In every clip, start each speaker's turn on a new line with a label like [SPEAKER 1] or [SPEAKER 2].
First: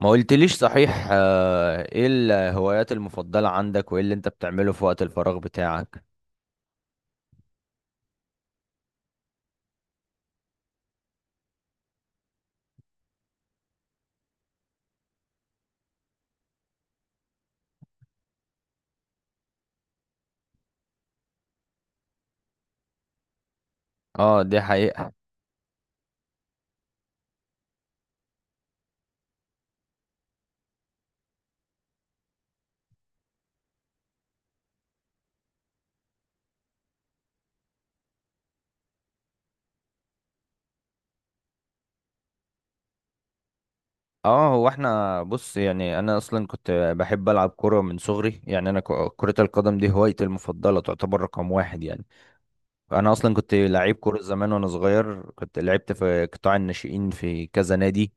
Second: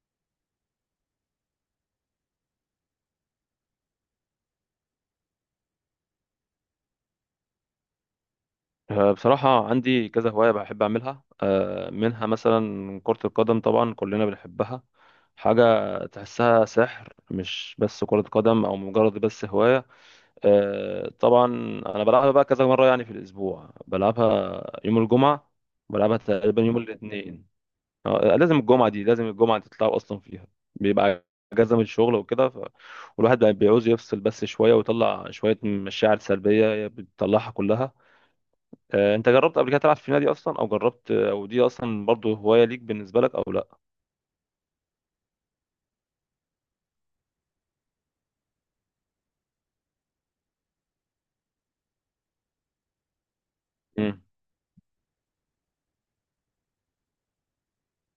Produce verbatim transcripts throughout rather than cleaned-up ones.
[SPEAKER 1] ما قلتليش صحيح. آه، ايه الهوايات المفضلة عندك وايه اللي انت بتعمله في وقت الفراغ بتاعك؟
[SPEAKER 2] آه، بصراحة عندي كذا هواية بحب أعملها، آه، منها مثلا كرة القدم، طبعا كلنا بنحبها. حاجة تحسها سحر، مش بس كرة قدم أو مجرد بس هواية. آه، طبعا. أنا بلعبها بقى كذا مرة، يعني في الأسبوع
[SPEAKER 1] اه، دي
[SPEAKER 2] بلعبها يوم
[SPEAKER 1] حقيقة.
[SPEAKER 2] الجمعة. بلعبها تقريبا يوم الاثنين. آه، لازم الجمعة دي، لازم الجمعة تتلعب أصلا فيها. بيبقى أجازة من الشغل وكده ف... والواحد بقى بيعوز يفصل بس شوية، ويطلع شوية مشاعر سلبية بتطلعها كلها. آه، انت جربت قبل كده تلعب في نادي اصلا، او جربت، آه، او دي اصلا برضو هواية ليك بالنسبة لك او لا؟
[SPEAKER 1] اه، هو احنا بص. يعني انا اصلا كنت بحب العب كورة من صغري. يعني انا ك- كرة القدم دي هوايتي المفضلة، تعتبر رقم واحد يعني. انا اصلا كنت لعيب كوره
[SPEAKER 2] امم.
[SPEAKER 1] زمان وانا صغير، كنت لعبت في قطاع الناشئين في كذا نادي،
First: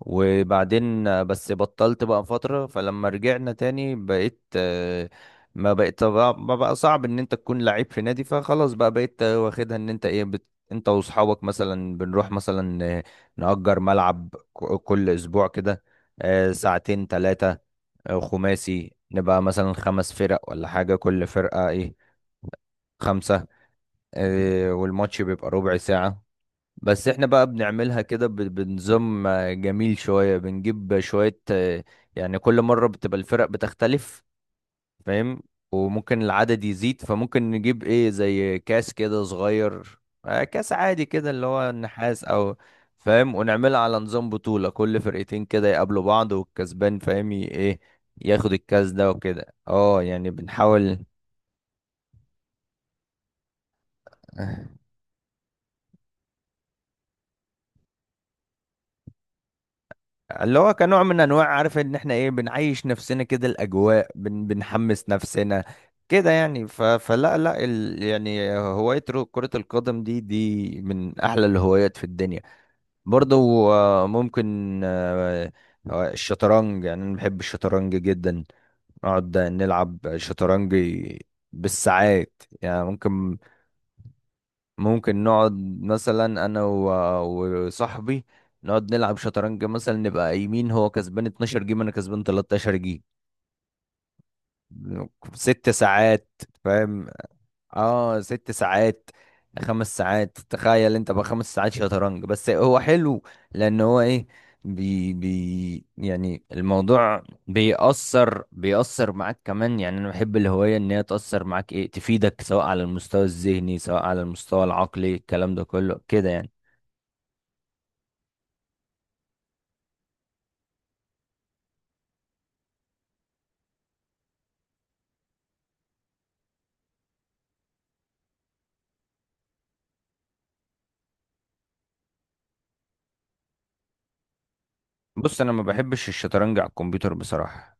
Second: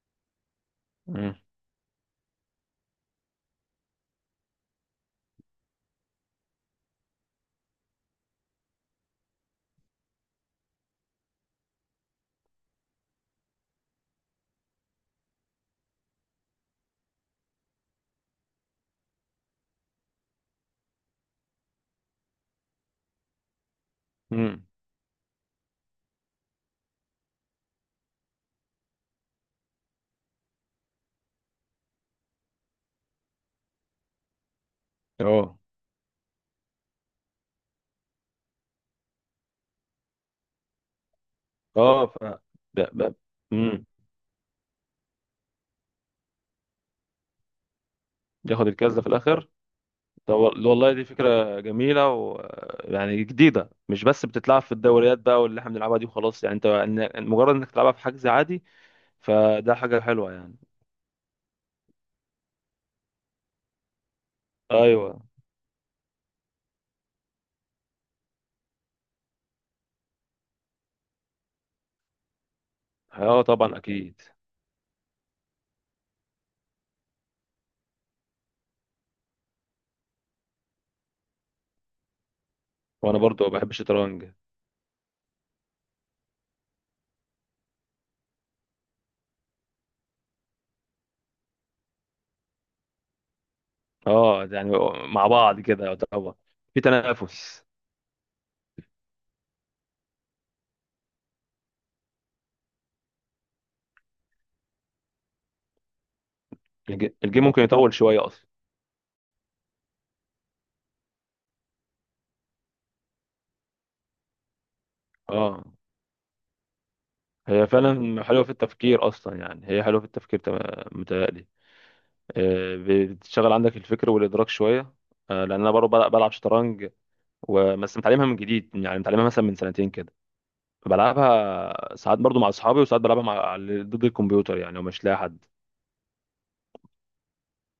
[SPEAKER 1] وبعدين
[SPEAKER 2] امم.
[SPEAKER 1] بس بطلت بقى فتره. فلما رجعنا تاني بقيت، آه، ما بقيت ما بقى صعب ان انت تكون لعيب في نادي، فخلاص بقى بقيت واخدها ان انت ايه بت... انت واصحابك مثلا بنروح مثلا، آه، نأجر ملعب ك- كل اسبوع كده، آه، ساعتين ثلاثه خماسي. نبقى مثلا خمس فرق ولا حاجه، كل فرقه ايه خمسه.
[SPEAKER 2] امم.
[SPEAKER 1] آه، والماتش بيبقى ربع ساعة. بس احنا بقى بنعملها كده ب- بنظام آه، جميل شوية. بنجيب شوية آه، يعني كل مرة بتبقى الفرق بتختلف، فاهم.
[SPEAKER 2] اه.
[SPEAKER 1] وممكن العدد يزيد، فممكن نجيب ايه زي كاس كده صغير، آه، كاس عادي كده اللي هو
[SPEAKER 2] اه. ف
[SPEAKER 1] النحاس او
[SPEAKER 2] ب- ب-
[SPEAKER 1] فاهم، ونعملها
[SPEAKER 2] امم.
[SPEAKER 1] على نظام بطولة، كل فرقتين كده يقابلوا بعض والكسبان فاهم ي- ايه ياخد
[SPEAKER 2] ياخد
[SPEAKER 1] الكاس
[SPEAKER 2] الكاس ده في
[SPEAKER 1] ده
[SPEAKER 2] الاخر.
[SPEAKER 1] وكده. اه يعني
[SPEAKER 2] ده وال- والله
[SPEAKER 1] بنحاول.
[SPEAKER 2] دي فكرة جميلة و يعني جديدة، مش بس بتتلعب في الدوريات بقى واللي احنا بنلعبها دي وخلاص، يعني انت، إن- مجرد انك تلعبها في حجز عادي، فده حاجة حلوة، يعني.
[SPEAKER 1] اللي هو كنوع من انواع، عارف ان احنا ايه بنعيش نفسنا كده الاجواء، بن بنحمس
[SPEAKER 2] ايوه.
[SPEAKER 1] نفسنا كده يعني. ف... فلا لا ال... يعني هواية رو- كرة القدم دي دي من احلى الهوايات في الدنيا
[SPEAKER 2] اه،
[SPEAKER 1] برضو.
[SPEAKER 2] طبعا،
[SPEAKER 1] آه،
[SPEAKER 2] اكيد.
[SPEAKER 1] ممكن آه، آه، الشطرنج، يعني انا بحب الشطرنج جدا. نقعد نلعب شطرنج بالساعات، يعني
[SPEAKER 2] وانا
[SPEAKER 1] ممكن
[SPEAKER 2] برضو بحب الشطرنج.
[SPEAKER 1] ممكن نقعد مثلا، انا و- وصاحبي، نقعد نلعب شطرنج. مثلا نبقى قايمين، هو كسبان اتناشر جيم انا كسبان تلتاشر جيم
[SPEAKER 2] اه، يعني مع بعض
[SPEAKER 1] ست
[SPEAKER 2] كده
[SPEAKER 1] ساعات،
[SPEAKER 2] يعتبر في
[SPEAKER 1] فاهم.
[SPEAKER 2] تنافس.
[SPEAKER 1] اه ست ساعات، خمس ساعات. تخيل انت بقى خمس ساعات شطرنج. بس هو حلو لان هو ايه بي بي يعني
[SPEAKER 2] الج-
[SPEAKER 1] الموضوع
[SPEAKER 2] الجيم ممكن يطول شوية
[SPEAKER 1] بيأثر
[SPEAKER 2] أصلا.
[SPEAKER 1] بيأثر معاك كمان. يعني انا بحب الهواية ان هي تأثر معاك ايه تفيدك، سواء على المستوى الذهني سواء على المستوى العقلي، الكلام ده
[SPEAKER 2] اه،
[SPEAKER 1] كله كده يعني.
[SPEAKER 2] هي فعلا حلوة في التفكير أصلا، يعني هي حلوة في التفكير، تم- متهيألي. آه، بتشغل عندك الفكر والإدراك شوية. آه، لأن أنا برضه بلعب بلعب شطرنج. وبس متعلمها من جديد، يعني متعلمها مثلا من سنتين كده. بلعبها ساعات برضه مع أصحابي، وساعات بلعبها مع على- ضد الكمبيوتر، يعني ومش لاقي
[SPEAKER 1] بص،
[SPEAKER 2] حد.
[SPEAKER 1] انا ما بحبش الشطرنج على الكمبيوتر بصراحه.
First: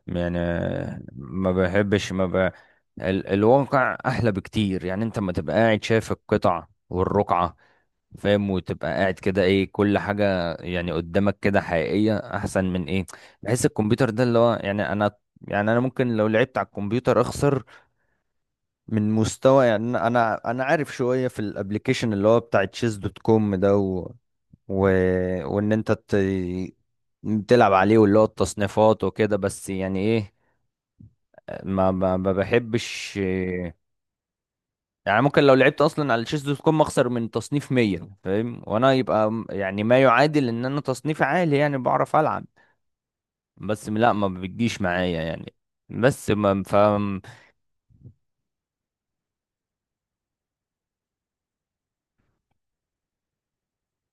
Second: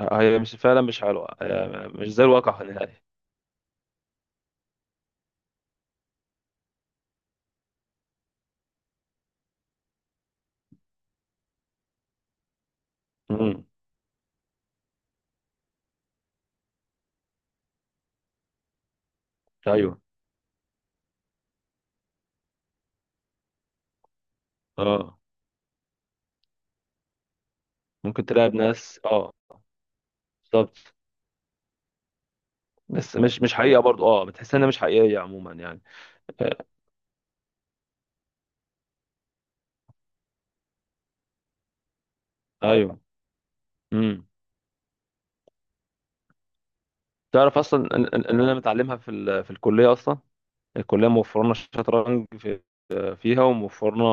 [SPEAKER 2] آه،
[SPEAKER 1] يعني
[SPEAKER 2] هي مش فعلا مش حلوة،
[SPEAKER 1] ما
[SPEAKER 2] آه، مش
[SPEAKER 1] بحبش
[SPEAKER 2] زي
[SPEAKER 1] ما ب...
[SPEAKER 2] الواقع نهائي.
[SPEAKER 1] ال... الواقع احلى بكتير. يعني انت ما تبقى قاعد شايف القطع والرقعه، فاهم، وتبقى قاعد كده ايه، كل حاجه يعني قدامك كده حقيقيه، احسن من ايه
[SPEAKER 2] امم.
[SPEAKER 1] بحس. الكمبيوتر ده اللي هو يعني انا، يعني انا ممكن لو لعبت على الكمبيوتر اخسر من مستوى. يعني
[SPEAKER 2] أيوه.
[SPEAKER 1] انا انا أنا عارف شويه في الابليكيشن اللي هو بتاع تشيز دوت كوم ده. و...
[SPEAKER 2] اه،
[SPEAKER 1] وان انت ت... تلعب عليه، واللي هو
[SPEAKER 2] ممكن تلاعب ناس،
[SPEAKER 1] التصنيفات
[SPEAKER 2] اه.
[SPEAKER 1] وكده، بس يعني ايه.
[SPEAKER 2] بالظبط.
[SPEAKER 1] ما ما ما
[SPEAKER 2] بس
[SPEAKER 1] بحبش،
[SPEAKER 2] مش مش حقيقة برضه، اه، بتحس إنها مش حقيقية
[SPEAKER 1] يعني ممكن
[SPEAKER 2] عموما،
[SPEAKER 1] لو لعبت
[SPEAKER 2] يعني.
[SPEAKER 1] اصلا على تشيز دوت كوم اخسر من تصنيف مية، فاهم. وانا يبقى م- يعني ما يعادل ان انا تصنيفي عالي، يعني بعرف العب
[SPEAKER 2] ايوه.
[SPEAKER 1] بس لا،
[SPEAKER 2] امم.
[SPEAKER 1] ما بتجيش معايا يعني. بس ما فاهم.
[SPEAKER 2] تعرف اصلا ان إن- إن انا متعلمها في ال... في الكليه اصلا. الكليه موفره لنا الشطرنج في... فيها، وموفرنا،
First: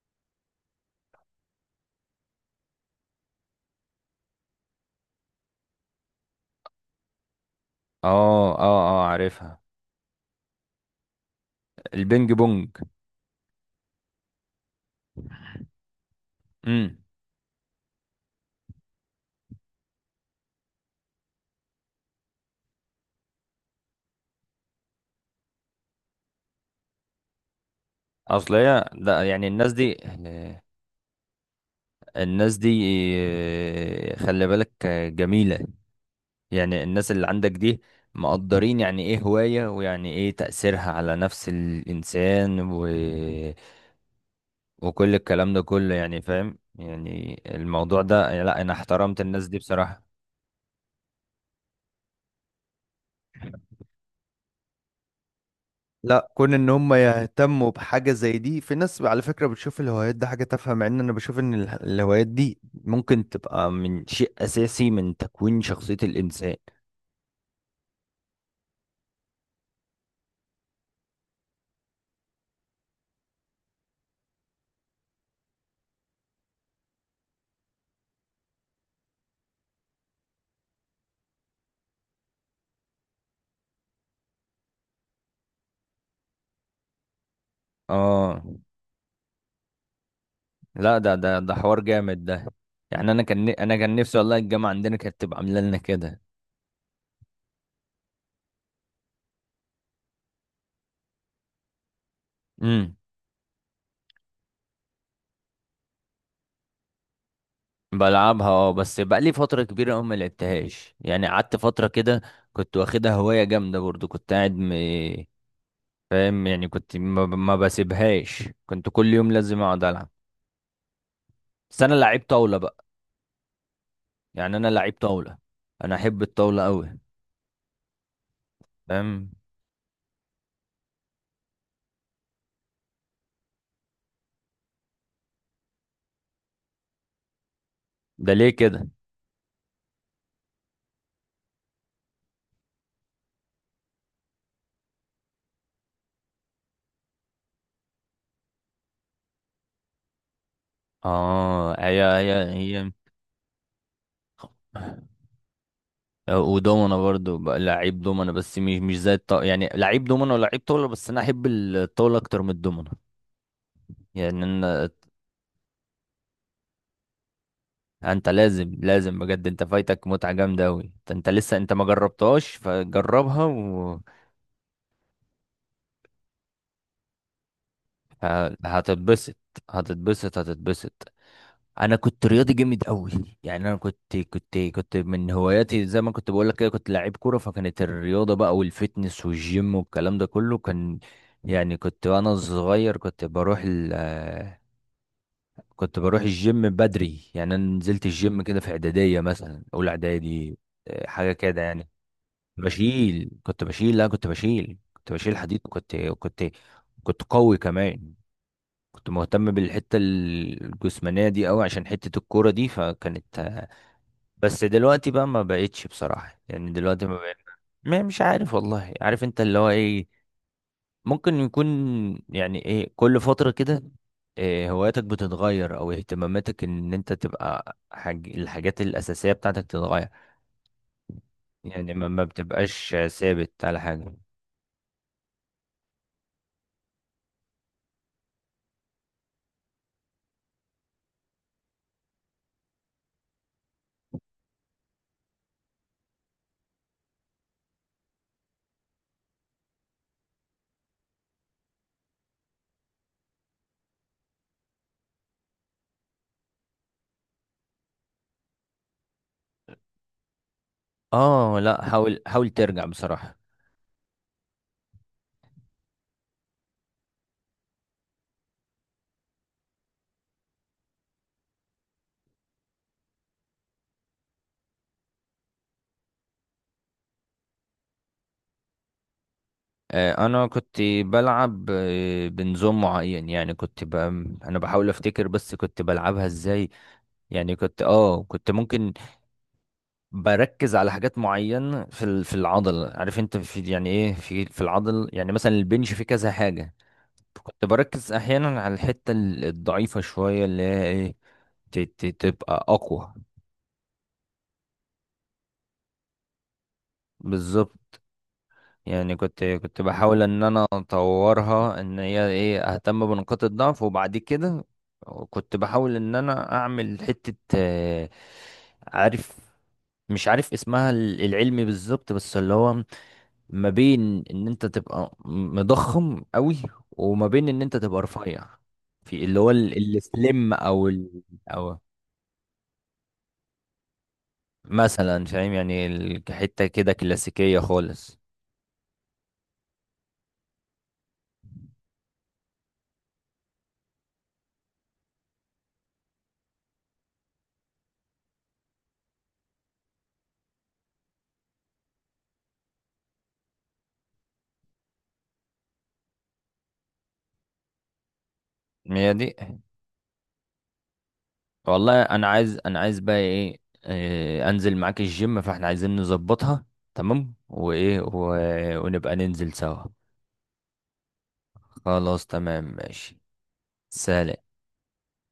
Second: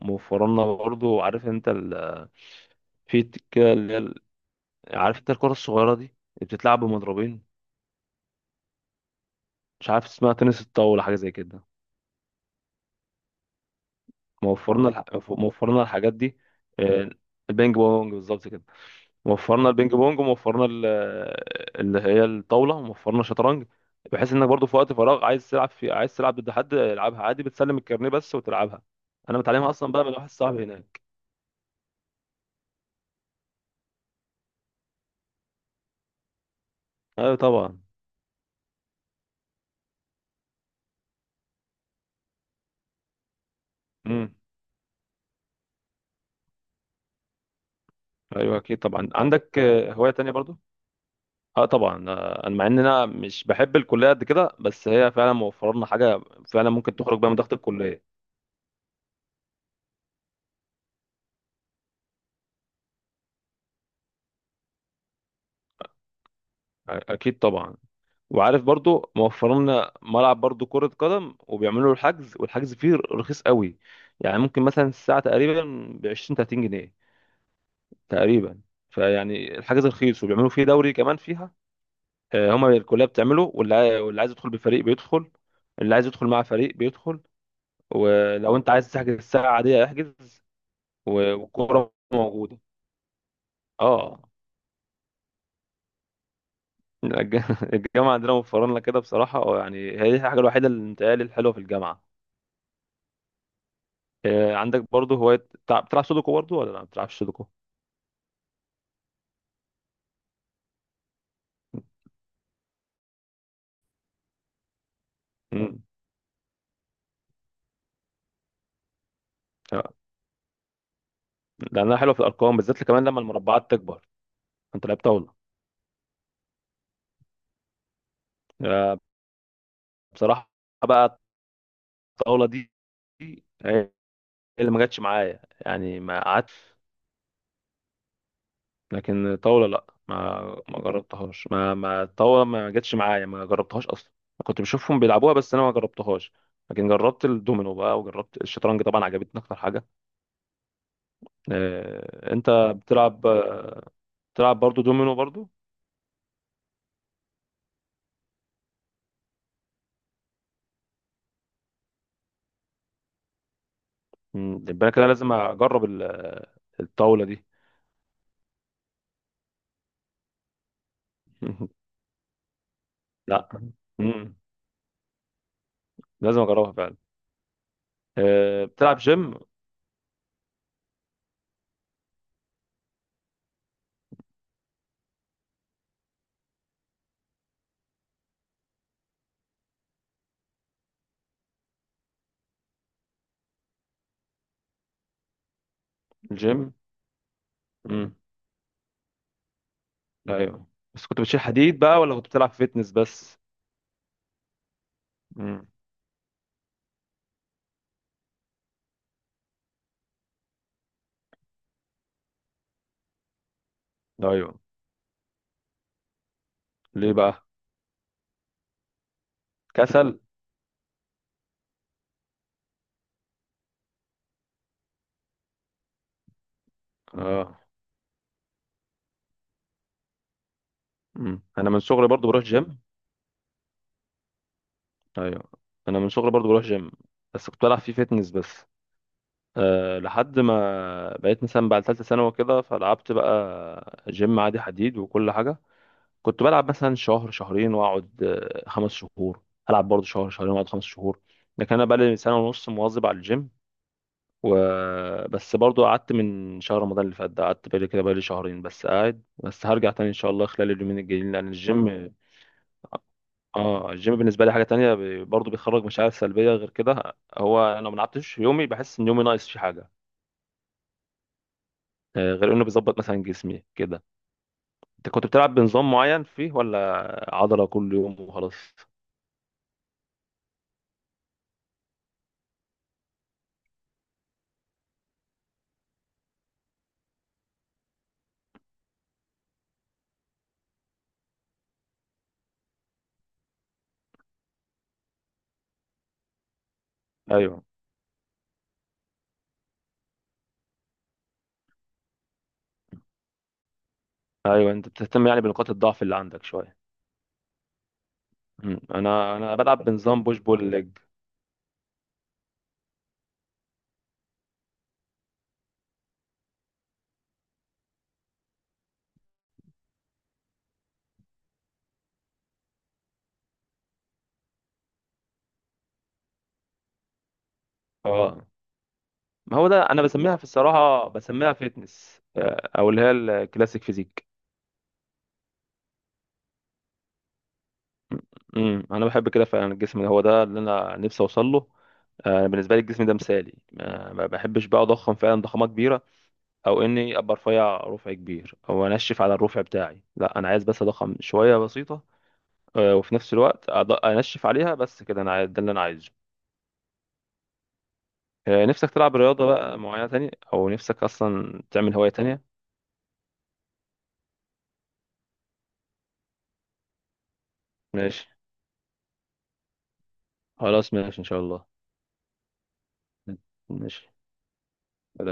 [SPEAKER 2] موفر لنا برضه، عارف انت ال... في ت- كده اللي هي ال- عارف انت الكره الصغيره دي اللي بتتلعب بمضربين،
[SPEAKER 1] اه اه اه، عارفها.
[SPEAKER 2] مش عارف اسمها، تنس الطاوله حاجه زي كده.
[SPEAKER 1] البينج بونج.
[SPEAKER 2] موفرنا الح... موفرنا الحاجات دي.
[SPEAKER 1] امم
[SPEAKER 2] آه، البينج بونج بالظبط كده. وفرنا البينج بونج، وموفرنا ال- اللي هي الطاوله، وموفرنا الشطرنج. بحيث انك برضو في وقت فراغ، عايز تلعب في عايز تلعب ضد حد، العبها عادي، بتسلم الكارنيه بس
[SPEAKER 1] اصل
[SPEAKER 2] وتلعبها.
[SPEAKER 1] هي لا،
[SPEAKER 2] انا
[SPEAKER 1] يعني
[SPEAKER 2] متعلمها
[SPEAKER 1] الناس
[SPEAKER 2] اصلا
[SPEAKER 1] دي
[SPEAKER 2] بقى من واحد صاحبي هناك.
[SPEAKER 1] الناس دي خلي بالك جميلة. يعني الناس اللي
[SPEAKER 2] ايوه،
[SPEAKER 1] عندك
[SPEAKER 2] طبعا.
[SPEAKER 1] دي مقدرين، يعني ايه هواية، ويعني ايه تأثيرها على نفس الإنسان، و...
[SPEAKER 2] امم.
[SPEAKER 1] وكل الكلام ده كله يعني، فاهم. يعني الموضوع ده،
[SPEAKER 2] ايوه،
[SPEAKER 1] لا انا
[SPEAKER 2] اكيد، طبعا.
[SPEAKER 1] احترمت الناس دي
[SPEAKER 2] عندك آه،
[SPEAKER 1] بصراحة.
[SPEAKER 2] هوايه تانية برضو؟ اه، طبعا. آه، انا مع ان انا مش بحب الكليه قد كده، بس هي فعلا موفر لنا حاجه.
[SPEAKER 1] لا، كون ان
[SPEAKER 2] فعلا،
[SPEAKER 1] هم
[SPEAKER 2] ممكن تخرج بيها من ضغط
[SPEAKER 1] يهتموا
[SPEAKER 2] الكليه.
[SPEAKER 1] بحاجة زي دي، في ناس على فكرة بتشوف الهوايات دي حاجة تافهة، مع ان انا بشوف ان اله- الهوايات دي ممكن تبقى من شيء اساسي من تكوين شخصية الانسان.
[SPEAKER 2] أ- اكيد طبعا. وعارف برضو، موفرين لنا ملعب برضو كرة قدم، وبيعملوا الحجز، والحجز فيه رخيص قوي. يعني ممكن مثلا الساعة تقريبا ب عشرين ثلاثين جنيه تقريبا. فيعني الحجز رخيص، وبيعملوا فيه دوري كمان فيها. آه، هما الكلية بتعمله، واللي عاي- واللي عايز يدخل بفريق بيدخل. اللي عايز يدخل مع فريق بيدخل.
[SPEAKER 1] اه
[SPEAKER 2] ولو انت عايز تحجز الساعة عادية احجز.
[SPEAKER 1] لا، ده
[SPEAKER 2] و-
[SPEAKER 1] ده ده حوار
[SPEAKER 2] والكورة
[SPEAKER 1] جامد ده.
[SPEAKER 2] موجودة.
[SPEAKER 1] يعني انا كان انا كان نفسي
[SPEAKER 2] اه.
[SPEAKER 1] والله الجامعه عندنا كانت تبقى عامله لنا كده.
[SPEAKER 2] الج- الجامعة عندنا موفرين لنا كده بصراحة، آه، يعني هي دي الحاجة الوحيدة اللي متهيألي الحلوة في الجامعة.
[SPEAKER 1] امم
[SPEAKER 2] آه، عندك برضه هواية بتلع- بتلعب سودوكو برضه، ولا لا ما بتلعبش سودوكو؟
[SPEAKER 1] بلعبها اه. بس بقى لي فتره كبيره قوي ما لعبتهاش. يعني قعدت فتره كده كنت واخدها هوايه جامده برضو، كنت قاعد م...
[SPEAKER 2] امم.
[SPEAKER 1] فاهم. يعني كنت ما, ب- ما بسيبهاش، كنت كل يوم لازم اقعد
[SPEAKER 2] آه،
[SPEAKER 1] العب. بس انا
[SPEAKER 2] لأنها حلوة في
[SPEAKER 1] لعيب طاوله
[SPEAKER 2] الأرقام بالذات،
[SPEAKER 1] بقى.
[SPEAKER 2] كمان لما المربعات تكبر.
[SPEAKER 1] يعني انا
[SPEAKER 2] أنت
[SPEAKER 1] لعيب
[SPEAKER 2] لعبت طاولة؟
[SPEAKER 1] طاوله، انا احب الطاوله قوي،
[SPEAKER 2] آه،
[SPEAKER 1] فاهم.
[SPEAKER 2] بصراحة بقى، الطاولة دي دي هي اللي ما جاتش معايا، يعني ما قعدت.
[SPEAKER 1] ده ليه كده.
[SPEAKER 2] لكن طاولة، لا، ما ما جربتهاش. ما ما الطاولة ما جاتش معايا، ما جربتهاش أصلا. كنت بشوفهم بيلعبوها بس أنا ما جربتهاش. لكن جربت الدومينو بقى، وجربت الشطرنج طبعا، عجبتني أكتر حاجة.
[SPEAKER 1] اه، هي
[SPEAKER 2] آه، أنت
[SPEAKER 1] هي
[SPEAKER 2] بتلعب بتلعب برضه
[SPEAKER 1] هي.
[SPEAKER 2] دومينو برضه؟
[SPEAKER 1] ودومنا برضو بقى لعيب دومنا بس مش مش زي الط... يعني لعيب دومنا ولعيب طاولة، بس انا احب الطاولة اكتر من الدومنا. يعني ان
[SPEAKER 2] مم. يبقى انا كده لازم اجرب ال- الطاوله دي.
[SPEAKER 1] انت لازم، لازم بجد انت فايتك متعة جامدة اوي. انت أنت لسه انت ما جربتهاش، فجربها
[SPEAKER 2] لا.
[SPEAKER 1] و...
[SPEAKER 2] مم. لازم اجربها فعلا.
[SPEAKER 1] ه-
[SPEAKER 2] أه. بتلعب جيم؟
[SPEAKER 1] هتتبسط. هتتبسط هتتبسط. انا كنت رياضي جامد قوي. يعني انا كنت كنت كنت من هواياتي زي ما كنت بقول لك كده، كنت لعيب كوره، فكانت الرياضه بقى والفتنس والجيم والكلام ده كله كان. يعني كنت وانا صغير كنت بروح ال آه، كنت بروح الجيم
[SPEAKER 2] الجيم.
[SPEAKER 1] بدري. يعني انا نزلت
[SPEAKER 2] مم.
[SPEAKER 1] الجيم كده في اعداديه، مثلا اولى اعدادي
[SPEAKER 2] ايوه. بس
[SPEAKER 1] آه،
[SPEAKER 2] كنت
[SPEAKER 1] حاجه
[SPEAKER 2] بتشيل
[SPEAKER 1] كده
[SPEAKER 2] حديد
[SPEAKER 1] يعني.
[SPEAKER 2] بقى، ولا كنت بتلعب فيتنس
[SPEAKER 1] بشيل
[SPEAKER 2] بس؟
[SPEAKER 1] كنت بشيل لا كنت بشيل كنت بشيل حديد.
[SPEAKER 2] مم.
[SPEAKER 1] كنت كنت كنت قوي كمان. كنت مهتم بالحته الجسمانيه دي قوي عشان حته الكوره دي، فكانت.
[SPEAKER 2] ايوه.
[SPEAKER 1] بس دلوقتي بقى ما بقتش بصراحة، يعني دلوقتي
[SPEAKER 2] ليه
[SPEAKER 1] ما بقى.
[SPEAKER 2] بقى؟
[SPEAKER 1] ما- مش عارف والله، عارف انت اللي هو ايه،
[SPEAKER 2] كسل؟
[SPEAKER 1] ممكن يكون. يعني ايه كل فترة كده إيه هواياتك بتتغير او اهتماماتك، ان انت
[SPEAKER 2] اه.
[SPEAKER 1] تبقى حاج... الحاجات الاساسية بتاعتك تتغير.
[SPEAKER 2] مم. انا من
[SPEAKER 1] يعني ما,
[SPEAKER 2] صغري
[SPEAKER 1] ما
[SPEAKER 2] برضو بروح جيم.
[SPEAKER 1] بتبقاش ثابت على حاجة.
[SPEAKER 2] ايوه. انا من صغري برضو بروح جيم. بس كنت بلعب فيه فيتنس بس. أه، لحد ما بقيت مثلا بعد ثالثه ثانوي كده، فلعبت بقى جيم عادي حديد وكل حاجه. كنت بلعب مثلا شهر شهرين، واقعد آه، خمس شهور. هلعب برضه شهر شهرين، واقعد خمس شهور. لكن انا بقالي سنه ونص مواظب على الجيم و... بس برضه قعدت من شهر رمضان اللي فات ده، قعدت بقالي كده، بقالي شهرين بس قاعد، بس هرجع تاني ان شاء الله خلال اليومين الجايين، لان
[SPEAKER 1] اه لا،
[SPEAKER 2] الجيم،
[SPEAKER 1] حاول حاول ترجع بصراحة.
[SPEAKER 2] اه، الجيم بالنسبه لي حاجه تانية، ب- برضه بيخرج مشاعر سلبيه غير كده. هو انا لو ما لعبتش يومي، بحس ان يومي ناقص في حاجه. آه، غير انه بيظبط مثلا جسمي كده. انت كنت بتلعب بنظام معين فيه، ولا عضله كل يوم وخلاص؟
[SPEAKER 1] آه، انا كنت بلعب آه، بنظام معين، يعني كنت ب... انا بحاول افتكر بس كنت بلعبها ازاي. يعني كنت اه كنت ممكن بركز على حاجات معينة في ال- في العضل. عارف انت في يعني ايه في في العضل، يعني مثلا البنش فيه كذا حاجة.
[SPEAKER 2] ايوه.
[SPEAKER 1] كنت بركز احيانا على الحتة ال- الضعيفة شوية، اللي هي ايه ت- ت- تبقى اقوى.
[SPEAKER 2] ايوه، انت بتهتم يعني بنقاط الضعف اللي عندك شويه.
[SPEAKER 1] بالظبط.
[SPEAKER 2] مم.
[SPEAKER 1] يعني
[SPEAKER 2] انا
[SPEAKER 1] كنت
[SPEAKER 2] انا
[SPEAKER 1] كنت
[SPEAKER 2] بلعب
[SPEAKER 1] بحاول
[SPEAKER 2] بنظام بوش
[SPEAKER 1] ان
[SPEAKER 2] بول
[SPEAKER 1] انا
[SPEAKER 2] ليج.
[SPEAKER 1] اطورها، ان هي ايه اهتم بنقاط الضعف. وبعد كده كنت بحاول ان انا اعمل حتة آه، عارف مش عارف اسمها ال- العلمي بالظبط، بس اللي هو ما بين ان انت تبقى مضخم قوي وما بين ان انت تبقى رفيع.
[SPEAKER 2] اه.
[SPEAKER 1] في اللي هو
[SPEAKER 2] ما هو ده
[SPEAKER 1] ال-
[SPEAKER 2] انا بسميها في
[SPEAKER 1] السليم او
[SPEAKER 2] الصراحه،
[SPEAKER 1] ال...
[SPEAKER 2] بسميها
[SPEAKER 1] او
[SPEAKER 2] فيتنس، آه، او اللي هي الكلاسيك فيزيك.
[SPEAKER 1] مثلا فاهم يعني ال- حته كده كلاسيكيه خالص.
[SPEAKER 2] امم. انا بحب كده فعلا، الجسم ده هو ده اللي انا نفسي اوصل له. آه، بالنسبه لي الجسم ده مثالي، ما ما بحبش بقى اضخم فعلا ضخامه كبيره. او اني ابقى رفيع رفع كبير، او انشف على الرفع بتاعي، لا انا عايز بس اضخم شويه بسيطه. آه، وفي نفس الوقت، أض- انشف عليها بس كده، انا عايز- ده اللي انا عايزه. آه، نفسك
[SPEAKER 1] هي
[SPEAKER 2] تلعب
[SPEAKER 1] دي.
[SPEAKER 2] رياضة بقى معينة تانية، أو نفسك أصلا تعمل
[SPEAKER 1] والله
[SPEAKER 2] هواية
[SPEAKER 1] انا
[SPEAKER 2] تانية؟
[SPEAKER 1] عايز انا عايز بقى ايه، آه، انزل معاك الجيم، فاحنا عايزين نظبطها تمام. وايه
[SPEAKER 2] ماشي.
[SPEAKER 1] و... ونبقى ننزل سوا.
[SPEAKER 2] خلاص، ماشي إن شاء الله.
[SPEAKER 1] خلاص تمام ماشي.
[SPEAKER 2] ماشي.
[SPEAKER 1] سلام.